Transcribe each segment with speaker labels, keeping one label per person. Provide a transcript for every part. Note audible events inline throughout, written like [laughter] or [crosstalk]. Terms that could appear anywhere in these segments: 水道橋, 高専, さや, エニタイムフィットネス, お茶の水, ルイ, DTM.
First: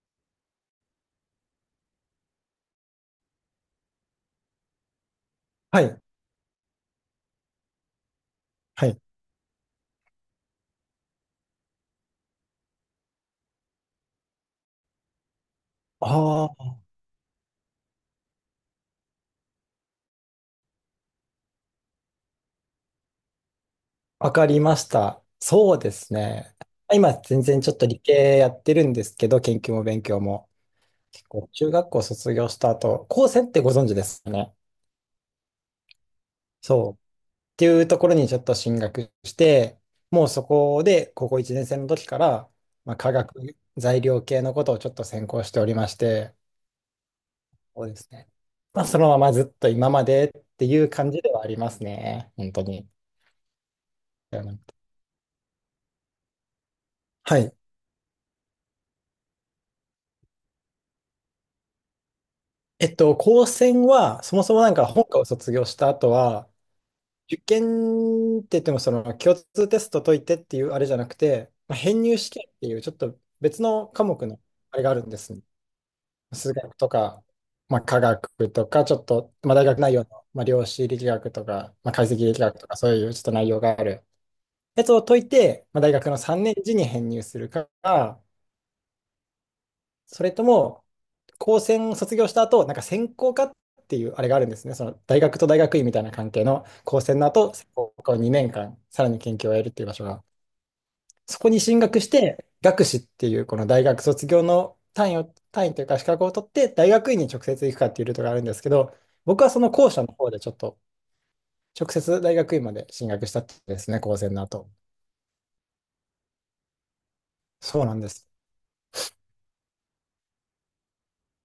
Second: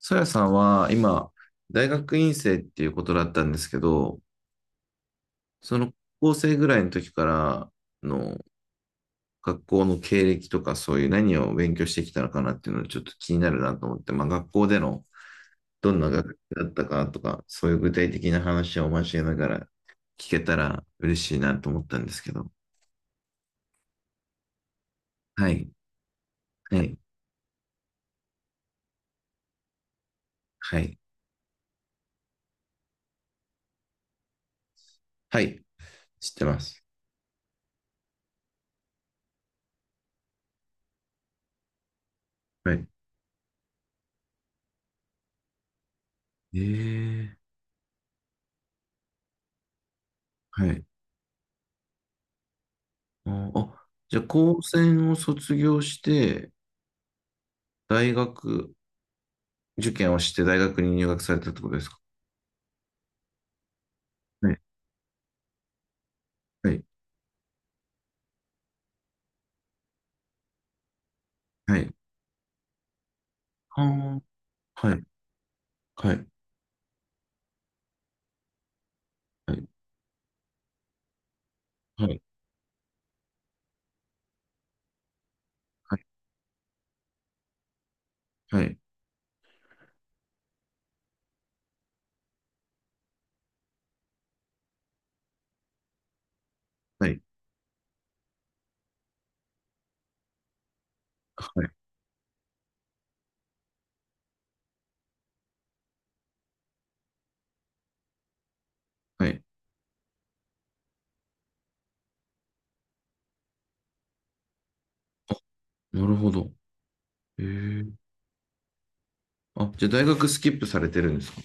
Speaker 1: さやさんは今、大学院生っていうことだったんですけど、そ
Speaker 2: は
Speaker 1: の
Speaker 2: い、
Speaker 1: 高校生ぐらいの時からの
Speaker 2: はい。
Speaker 1: 学校の経歴とかそういう何を勉強してきたのかなっていうのがちょっと気になるなと思って、まあ学校でのどんな学
Speaker 2: あ
Speaker 1: 科だっ
Speaker 2: あ、
Speaker 1: たかとか、そういう具体的な話を交えながら聞けたら嬉しいなと思ったんですけど。
Speaker 2: わかりました。
Speaker 1: はい、
Speaker 2: そうですね。
Speaker 1: はい、
Speaker 2: 今、全然ちょっと理系やってるんですけど、研究も勉強も。
Speaker 1: はい、
Speaker 2: 結構、中学校卒業した後、高専ってご存知ですよね。
Speaker 1: はい、知ってます。
Speaker 2: そう。っていうところにちょっと進学して、もうそこで、高校1年生の時から、
Speaker 1: はい。
Speaker 2: まあ、化学材料系のことをちょっと専攻しておりまして、
Speaker 1: ええ、
Speaker 2: そうですね。まあ、そのままずっと今までって
Speaker 1: は
Speaker 2: い
Speaker 1: い。
Speaker 2: う感じではありますね。本当に。
Speaker 1: あ、じゃあ
Speaker 2: は
Speaker 1: 高専を卒業して、
Speaker 2: い。
Speaker 1: 大学受験をして大学に入学されたってことですか？
Speaker 2: 高専は、そも
Speaker 1: は
Speaker 2: そ
Speaker 1: い、
Speaker 2: もなんか本科を卒業した後は、
Speaker 1: はい、
Speaker 2: 受験って言っても、その共通テスト解いてっていうあれじゃなくて、まあ、
Speaker 1: はい。
Speaker 2: 編入試験っていうちょっと別
Speaker 1: は
Speaker 2: の科
Speaker 1: あ、
Speaker 2: 目のあれが
Speaker 1: は
Speaker 2: あ
Speaker 1: い、
Speaker 2: るんですね。
Speaker 1: はい、
Speaker 2: 数学とか、まあ、科学とか、ちょっと、ま
Speaker 1: は
Speaker 2: あ、大
Speaker 1: い、
Speaker 2: 学内容の、まあ、量子力学とか、まあ、解
Speaker 1: は
Speaker 2: 析
Speaker 1: い、
Speaker 2: 力学とか、そういうちょっと内容があるやつを解いて、まあ、大
Speaker 1: はい、
Speaker 2: 学の3年次に編入するか、
Speaker 1: はい、
Speaker 2: それとも、高専卒業した後、なんか専攻科っていうあれがあるんですね。その大学と大学院みたいな関係の高
Speaker 1: は
Speaker 2: 専
Speaker 1: い、
Speaker 2: の後、専攻科を2年間、さらに研究をやるっていう場所が、そこに
Speaker 1: はい
Speaker 2: 進学して、学士っていうこの大学卒業の単位を、単位というか資格を取って、大学院に直接行くかっていうルートがあるんですけど、
Speaker 1: はい。
Speaker 2: 僕はその後者の方でちょっと直接大学院まで進学したってですね、高専の後。
Speaker 1: なるほど。え
Speaker 2: そう
Speaker 1: え。
Speaker 2: なんです。
Speaker 1: あ、じゃあ大学スキップされてるんですか？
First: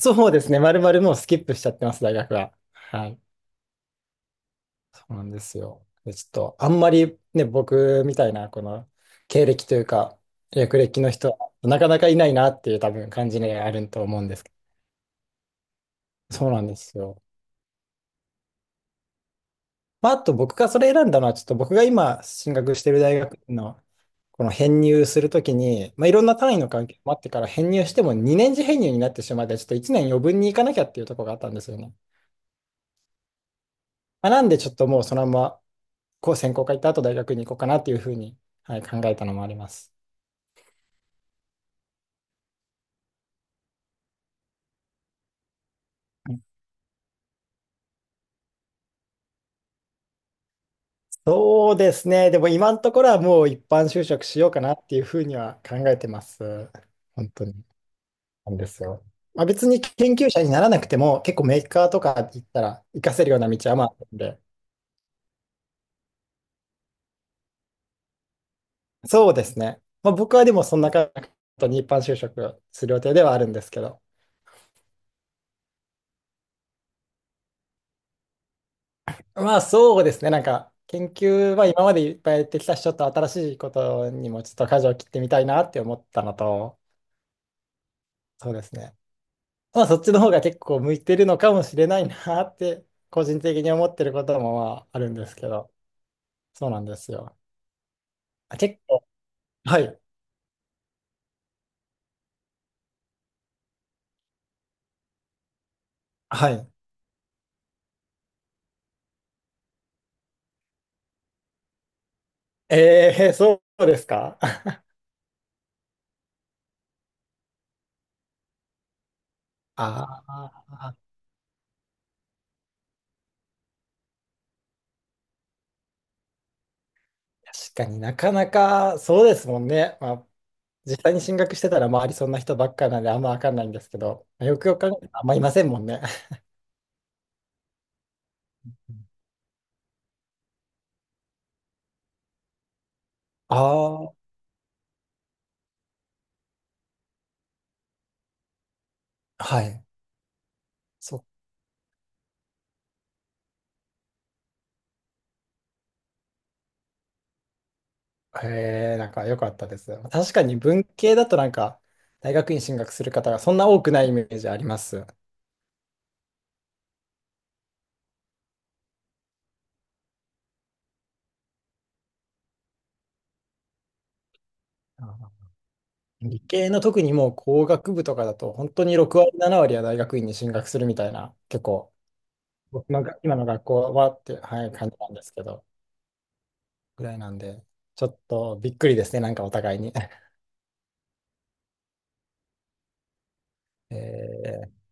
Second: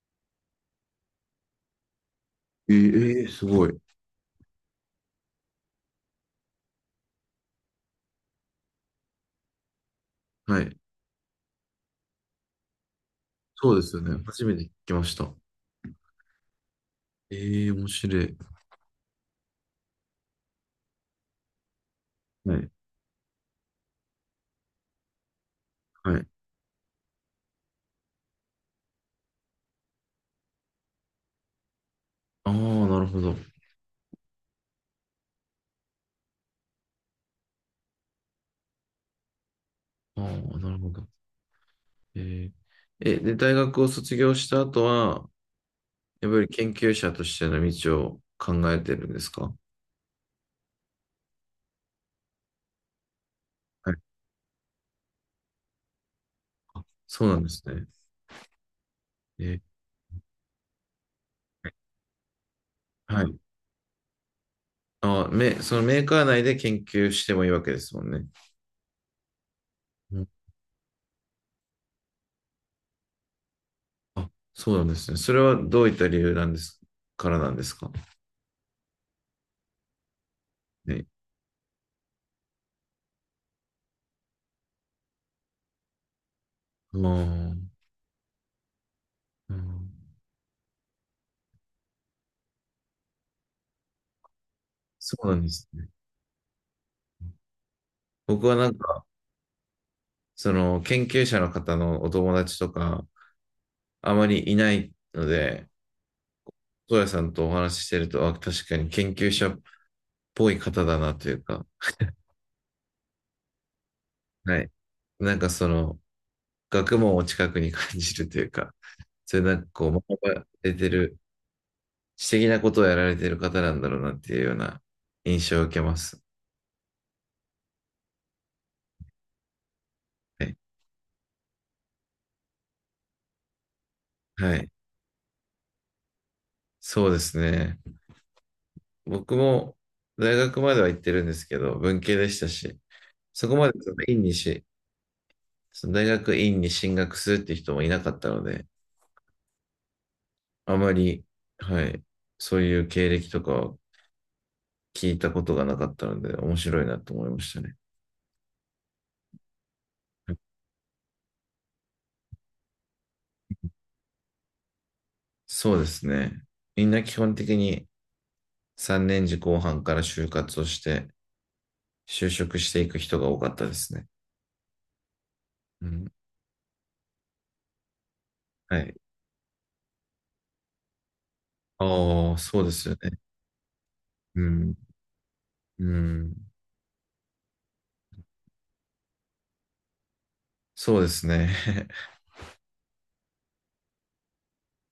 Speaker 2: そうですね、まるまるもうスキップしちゃってます、大学は。
Speaker 1: え
Speaker 2: はい。
Speaker 1: えー、すごい。
Speaker 2: そうなんですよ。で、ちょっと、あんまりね、僕みたいな、この経歴というか、
Speaker 1: はい。
Speaker 2: 略歴の人は、なかなかいないなっていう多分感じがあ
Speaker 1: そうで
Speaker 2: る
Speaker 1: すよ
Speaker 2: と思
Speaker 1: ね。
Speaker 2: うんで
Speaker 1: 初
Speaker 2: すけ
Speaker 1: めて聞きました。
Speaker 2: ど、そうなんですよ。
Speaker 1: ええ、面白い。
Speaker 2: まあ、あと僕がそれ選んだのは、ちょっと僕が今進
Speaker 1: はい、
Speaker 2: 学してる大学の、この編入するときに、まあ、い
Speaker 1: は
Speaker 2: ろ
Speaker 1: い。
Speaker 2: んな単位の関係もあってから編入しても2年次編入になってしまって、ちょっと1年余分に行かなきゃっていうところがあったんですよね。
Speaker 1: ああ、なるほど。
Speaker 2: まあ、なんでちょっともうそのまま、こう専攻科行った後大学に行こうかなっていうふうに、はい、考えたのもあります。
Speaker 1: ああ、なるほど。えええ、で、大学を卒業した後は、やっぱり研究者としての道を考えてるんですか？
Speaker 2: そうですね。でも今のところはもう一般
Speaker 1: はい、
Speaker 2: 就職しようかなっていうふうには考えてます。
Speaker 1: あ、そう
Speaker 2: 本
Speaker 1: なん
Speaker 2: 当
Speaker 1: です
Speaker 2: に。
Speaker 1: ね。
Speaker 2: なんですよ。ま
Speaker 1: え
Speaker 2: あ、
Speaker 1: ー、
Speaker 2: 別に研究者にならなくても結構メーカーとか行ったら活か
Speaker 1: は
Speaker 2: せるよ
Speaker 1: い。
Speaker 2: うな道はまああるんで。
Speaker 1: あ、め、そのメーカー内で研究してもいいわけですもんね。
Speaker 2: そうですね。まあ、
Speaker 1: うん、
Speaker 2: 僕はでもそんな感じに一般就職する予定ではあるんですけど。
Speaker 1: あ、そうなんですね。それはどういった理由なんですか
Speaker 2: まあそうですね。なんか
Speaker 1: ね。
Speaker 2: 研究は今までいっぱいやってきたし、ちょっと新しいことにもちょっと舵を切ってみたいなって思ったのと、
Speaker 1: あー、
Speaker 2: そうですね。
Speaker 1: う
Speaker 2: まあ、
Speaker 1: ん、
Speaker 2: そっちの方が結構向いてるのかもしれないなって、[laughs] 個人的に思ってることもまああるん
Speaker 1: そ
Speaker 2: で
Speaker 1: う
Speaker 2: す
Speaker 1: なん
Speaker 2: け
Speaker 1: です
Speaker 2: ど、
Speaker 1: ね。
Speaker 2: そうなんですよ。
Speaker 1: 僕は
Speaker 2: あ、
Speaker 1: なん
Speaker 2: 結
Speaker 1: か、
Speaker 2: 構、はい、
Speaker 1: その研究者の方のお友達とか、あまりいないので、
Speaker 2: はい。
Speaker 1: うやさんとお話ししてると、あ、確かに研究者っぽい方だなというか、
Speaker 2: ええ、そうですか。
Speaker 1: は
Speaker 2: [laughs]
Speaker 1: い。なんかその、学問を近くに感じるというか、そういうなんかこう、学
Speaker 2: あ
Speaker 1: ばれて
Speaker 2: あ、
Speaker 1: る、知的なことをやられてる方なんだろうなっていうような印象を受けます。
Speaker 2: 確かになかなかそうですもんね。まあ、
Speaker 1: はい。
Speaker 2: 実際に進学してたら周りそんな人ばっかなんであんまわかんないんですけど、
Speaker 1: は
Speaker 2: よ
Speaker 1: い。
Speaker 2: くよく考えたらあんまいませんもんね。[laughs]
Speaker 1: そうですね。僕も大学までは行ってるんですけど、文系でしたし、そこまでその
Speaker 2: あ
Speaker 1: 院
Speaker 2: あ、
Speaker 1: にし、その大学院に進学するって人もいなかったので、
Speaker 2: はい。
Speaker 1: あまり、はい、そういう経歴とかを聞いたことがなかったので、面白いなと思いましたね。
Speaker 2: へえ、なんか良かったです。確かに文系だとなんか、大学院進学する方がそんな多くないイメージあります。あ
Speaker 1: そうですね。みんな基本的に3年次後半から就活をして、就職していく人が多かったですね。うん。
Speaker 2: ー、理系の特にもう工学部とかだと、本
Speaker 1: は
Speaker 2: 当に
Speaker 1: い。
Speaker 2: 6割、7割は大学院に進学するみたいな、結構、
Speaker 1: ああ、そうです
Speaker 2: 僕
Speaker 1: よ
Speaker 2: のが
Speaker 1: ね。
Speaker 2: 今の学校はって、
Speaker 1: う
Speaker 2: はい、
Speaker 1: ん。
Speaker 2: 感じなんですけど、
Speaker 1: うん。
Speaker 2: ぐらいなんで、ちょっとびっくりですね、なんかお互いに。[laughs]
Speaker 1: そうですね。[laughs]
Speaker 2: えー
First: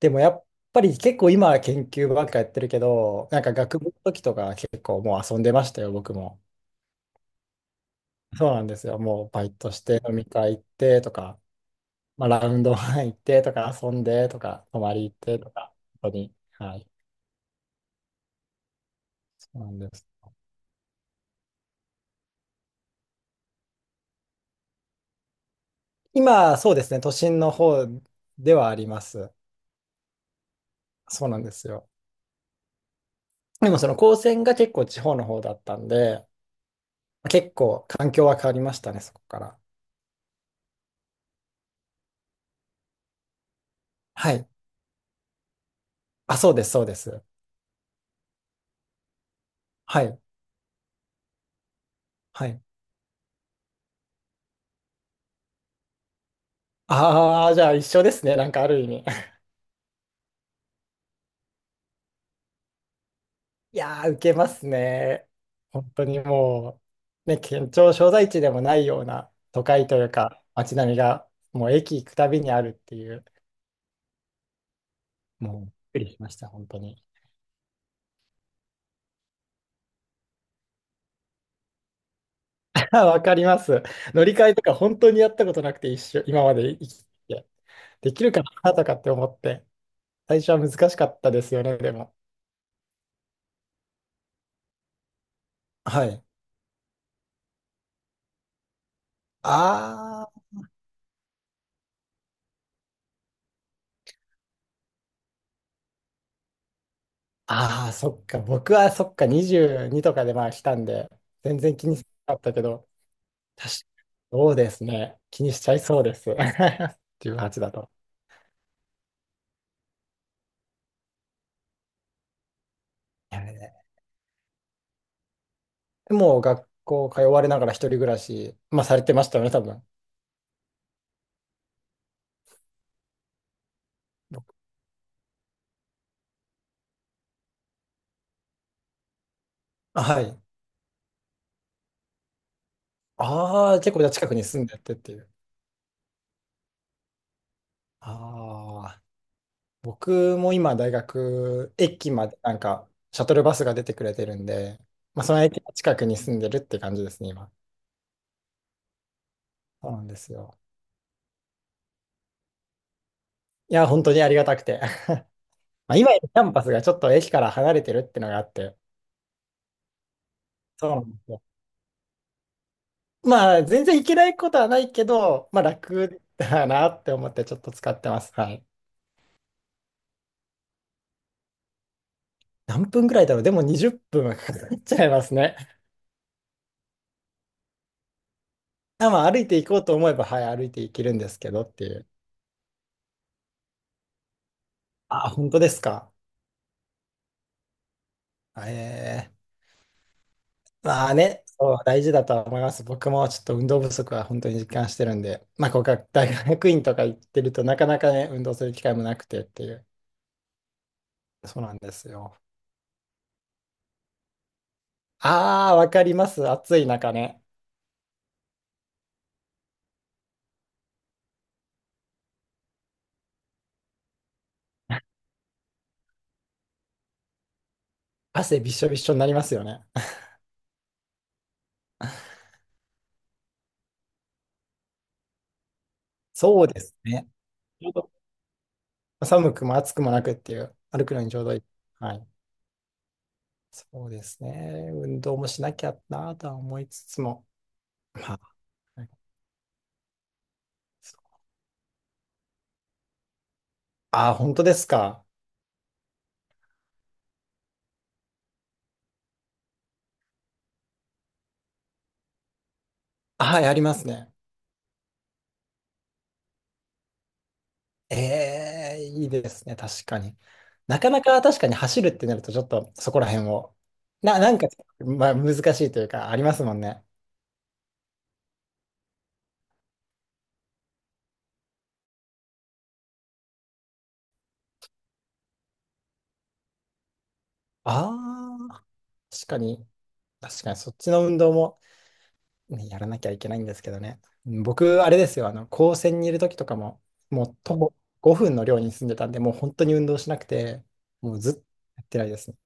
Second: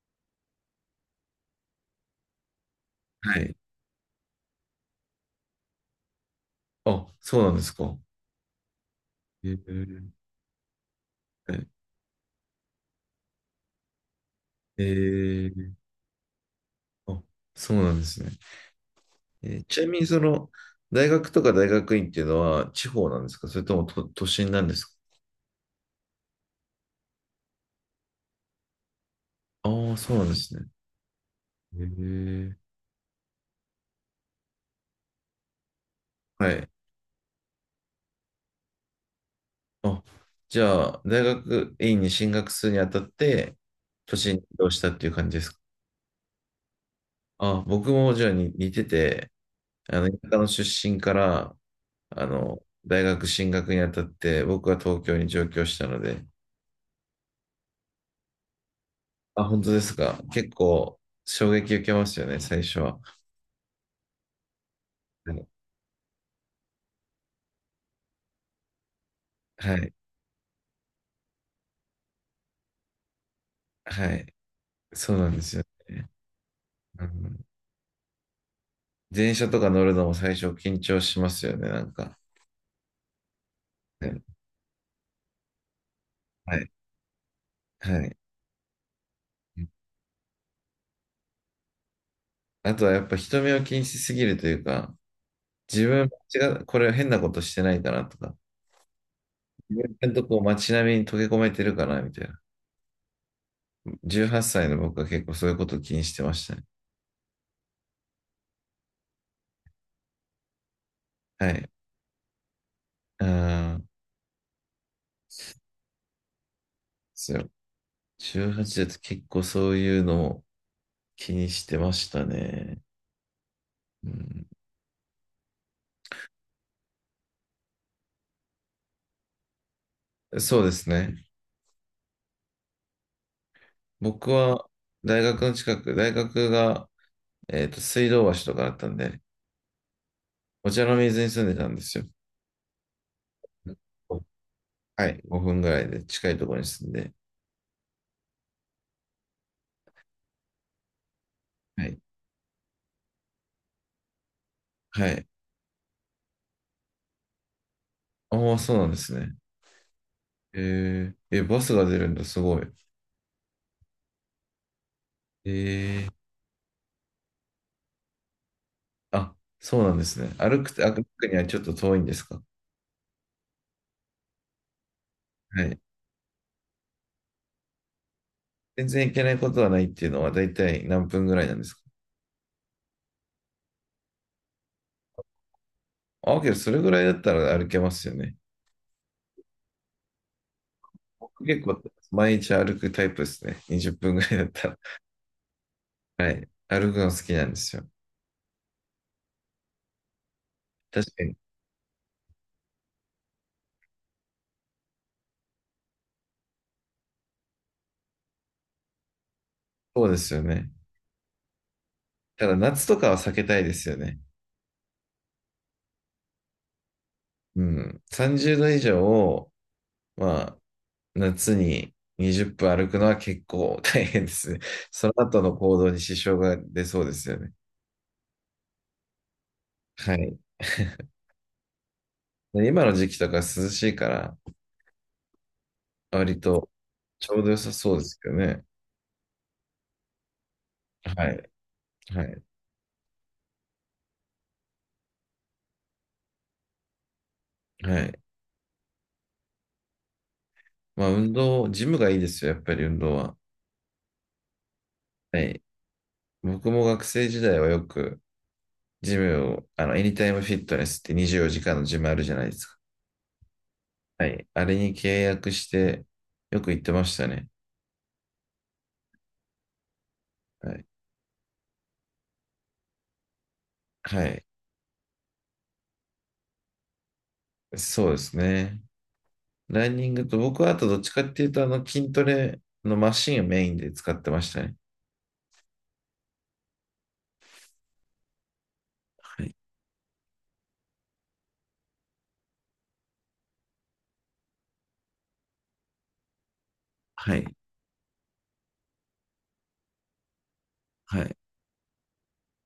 Speaker 2: でもやっぱり結構今は研究ばっかやってるけど、
Speaker 1: は
Speaker 2: なんか
Speaker 1: い。
Speaker 2: 学部の時とか結構もう遊んでましたよ、僕も。
Speaker 1: あ、そうなんですか。
Speaker 2: そうなんですよ。もうバ
Speaker 1: え
Speaker 2: イトして
Speaker 1: ー、
Speaker 2: 飲み会行ってとか、
Speaker 1: はい。
Speaker 2: まあ、ラウンドワン行ってとか、遊んでとか、泊
Speaker 1: え
Speaker 2: まり行ってと
Speaker 1: ー、
Speaker 2: か、本当に。はい。
Speaker 1: あ、そうなんですね。
Speaker 2: そうなん
Speaker 1: ちな
Speaker 2: で
Speaker 1: みに、
Speaker 2: す。
Speaker 1: その、大学とか大学院っていうのは地方なんですか？それとも都心なんですか？
Speaker 2: 今、そうですね。都心の方ではあります。
Speaker 1: ああー、そうなんですね。
Speaker 2: そうなんです
Speaker 1: え
Speaker 2: よ。
Speaker 1: ー、
Speaker 2: でもその高専が結構地方の方だったんで、
Speaker 1: はい。
Speaker 2: 結構環境は変わりましたね、そこから。
Speaker 1: あ、じゃあ、大学院に進学するにあたって、都
Speaker 2: は
Speaker 1: 心に
Speaker 2: い。
Speaker 1: 移動したっていう感じですか？
Speaker 2: あ、そうです、そうです。
Speaker 1: あ、僕もじゃあに似てて、
Speaker 2: はい。
Speaker 1: 田舎の出身から、
Speaker 2: はい。
Speaker 1: 大学進学にあたって、僕は東京に上京したので、
Speaker 2: ああ、じゃあ一緒ですね。なんかある意味。
Speaker 1: あ、本当ですか。結構衝撃受けますよね、最初は。
Speaker 2: いやー、受けますね。本当にもう、ね、県庁所在地でもないような都
Speaker 1: は
Speaker 2: 会
Speaker 1: い、
Speaker 2: というか、街並みが、もう駅行くたびにあるっていう、
Speaker 1: はい、はい、そうなんですよ
Speaker 2: もう、びっく
Speaker 1: ね。
Speaker 2: りしました、本当に。
Speaker 1: うん、電車とか乗るのも最初緊張しますよね、なんか。
Speaker 2: [laughs] わかります。
Speaker 1: ね、
Speaker 2: 乗り換えとか本当にやったことなくて、一緒、今ま
Speaker 1: はい、
Speaker 2: で生きてきて、
Speaker 1: はい。は
Speaker 2: で
Speaker 1: い、
Speaker 2: きるかなとかって思って、最初は難しかったですよね、でも。
Speaker 1: あとはやっぱ人目を気にしすぎるというか、自
Speaker 2: は
Speaker 1: 分
Speaker 2: い。
Speaker 1: 間違う、これ変なことしてないかなとか、自分のと
Speaker 2: あ
Speaker 1: こ
Speaker 2: ー、
Speaker 1: 街並みに溶け込めてるかな、みたいな。18歳の僕は結構そういうことを気にしてましたね。
Speaker 2: あー、そっか、僕はそっか、22とかでまあ来たんで、
Speaker 1: は
Speaker 2: 全
Speaker 1: い。
Speaker 2: 然気にしなかったけど、
Speaker 1: あ
Speaker 2: 確
Speaker 1: あ、
Speaker 2: かそうですね。気にしちゃいそうです。[laughs]
Speaker 1: そう。
Speaker 2: 18だと。
Speaker 1: 18だと結構そういうのを気にしてましたね。
Speaker 2: いやね、
Speaker 1: うん、
Speaker 2: でも、学校通われながら一人暮らし、まあ、されてましたよね、多分。
Speaker 1: そうですね。僕は大学の近く、大学が、水道橋とかだったんで、
Speaker 2: あ、はい。
Speaker 1: お茶の水に住んでたんですよ。
Speaker 2: ああ、結構じゃあ近くに住んでてっ
Speaker 1: は
Speaker 2: てい
Speaker 1: い。
Speaker 2: う。
Speaker 1: 5分ぐらいで近いところに住んで。
Speaker 2: ああ、僕も今、大学、
Speaker 1: はい。
Speaker 2: 駅まで、なんか、シャトルバスが出てくれてるんで、
Speaker 1: は
Speaker 2: まあ、
Speaker 1: い。
Speaker 2: その駅の近くに住んでるって感じですね、今。
Speaker 1: ああ、そうなんですね。
Speaker 2: そうなんですよ。
Speaker 1: えー、え、バスが出るんだ、すごい。
Speaker 2: いや、本当にありがたくて。[laughs] まあ、
Speaker 1: え
Speaker 2: 今、
Speaker 1: ー、
Speaker 2: キャンパスがちょっと駅から離れてるってのがあって、
Speaker 1: あ、そうなんですね。
Speaker 2: そうな
Speaker 1: 歩
Speaker 2: んで
Speaker 1: く
Speaker 2: す
Speaker 1: に
Speaker 2: よ。
Speaker 1: はちょっと遠いんですか？
Speaker 2: まあ、全然いけないことはないけど、ま
Speaker 1: は
Speaker 2: あ
Speaker 1: い。
Speaker 2: 楽だなって思ってちょっと使ってます。はい。
Speaker 1: 全然行けないことはないっていうのは大体何分ぐらいなんですか？
Speaker 2: 何分ぐらいだろう。でも20分はかかっちゃいますね。
Speaker 1: あ、けどそれぐらいだったら歩けますよね。
Speaker 2: [laughs] あ、まあ歩いていこうと思えば、はい、歩いていけるんです
Speaker 1: 僕
Speaker 2: け
Speaker 1: 結
Speaker 2: どっ
Speaker 1: 構
Speaker 2: ていう。
Speaker 1: 毎日歩くタイプですね。20分ぐらいだったら。
Speaker 2: あ、本当ですか。
Speaker 1: はい。歩くの好きなんですよ。
Speaker 2: ええ、ま
Speaker 1: 確
Speaker 2: あ
Speaker 1: かに。
Speaker 2: ね、そう、大事だとは思います。僕もちょっと運動不足は本当に実感してるんで、まあ、こうか、大学院とか行ってるとなかなかね、運動する機会もなくてっていう。
Speaker 1: そうですよね。
Speaker 2: そうなんですよ。
Speaker 1: ただ夏とかは避けたいですよね。
Speaker 2: ああ、わかります。暑い中ね。
Speaker 1: うん。30度以上を、まあ、夏に20分歩くのは結構大変ですね。その後の行動に支障が出そうですよね。
Speaker 2: 汗びっしょびっしょになりますよね。
Speaker 1: はい。[laughs] で今の時期とか涼しいから、割
Speaker 2: そう
Speaker 1: と
Speaker 2: ですね。
Speaker 1: ちょうど良さ
Speaker 2: ちょう
Speaker 1: そうで
Speaker 2: ど
Speaker 1: すけどね。
Speaker 2: 寒くも暑くもなくっていう、歩くの
Speaker 1: は
Speaker 2: にちょう
Speaker 1: い。
Speaker 2: どいい。は
Speaker 1: は
Speaker 2: い。
Speaker 1: い。
Speaker 2: そうですね。運動もしなきゃなとは思いつつも。
Speaker 1: はい。
Speaker 2: まあ、
Speaker 1: まあ、運動、ジムがいいですよ、やっぱり運動は。
Speaker 2: あー、本当ですか。
Speaker 1: はい。僕も学生時代はよく、ジムを、エニタイムフィットネスって24時間のジムあるじゃないですか。
Speaker 2: はい、あります
Speaker 1: は
Speaker 2: ね。
Speaker 1: い。あれに契約して、よく行ってましたね。
Speaker 2: ええ、いいですね。確かに。
Speaker 1: はい。
Speaker 2: なかなか確かに走るってなると、ちょっとそこら辺を。
Speaker 1: はい。
Speaker 2: なんか、まあ、難しいというか、ありますもんね。
Speaker 1: そうですね。ランニングと、僕はあとどっちかっていうと、筋トレのマシンをメインで使ってましたね。
Speaker 2: ああ、
Speaker 1: は
Speaker 2: 確
Speaker 1: い。
Speaker 2: かに。確かに、そっちの運動もね、やらなきゃいけないんですけどね。僕、あれですよ、あの、高専にいる時とかも、
Speaker 1: は
Speaker 2: も
Speaker 1: い。
Speaker 2: う徒歩5分の寮に住んでたんで、もう本当に運動しなくて、
Speaker 1: は
Speaker 2: も
Speaker 1: い。
Speaker 2: うずっとやってないですね。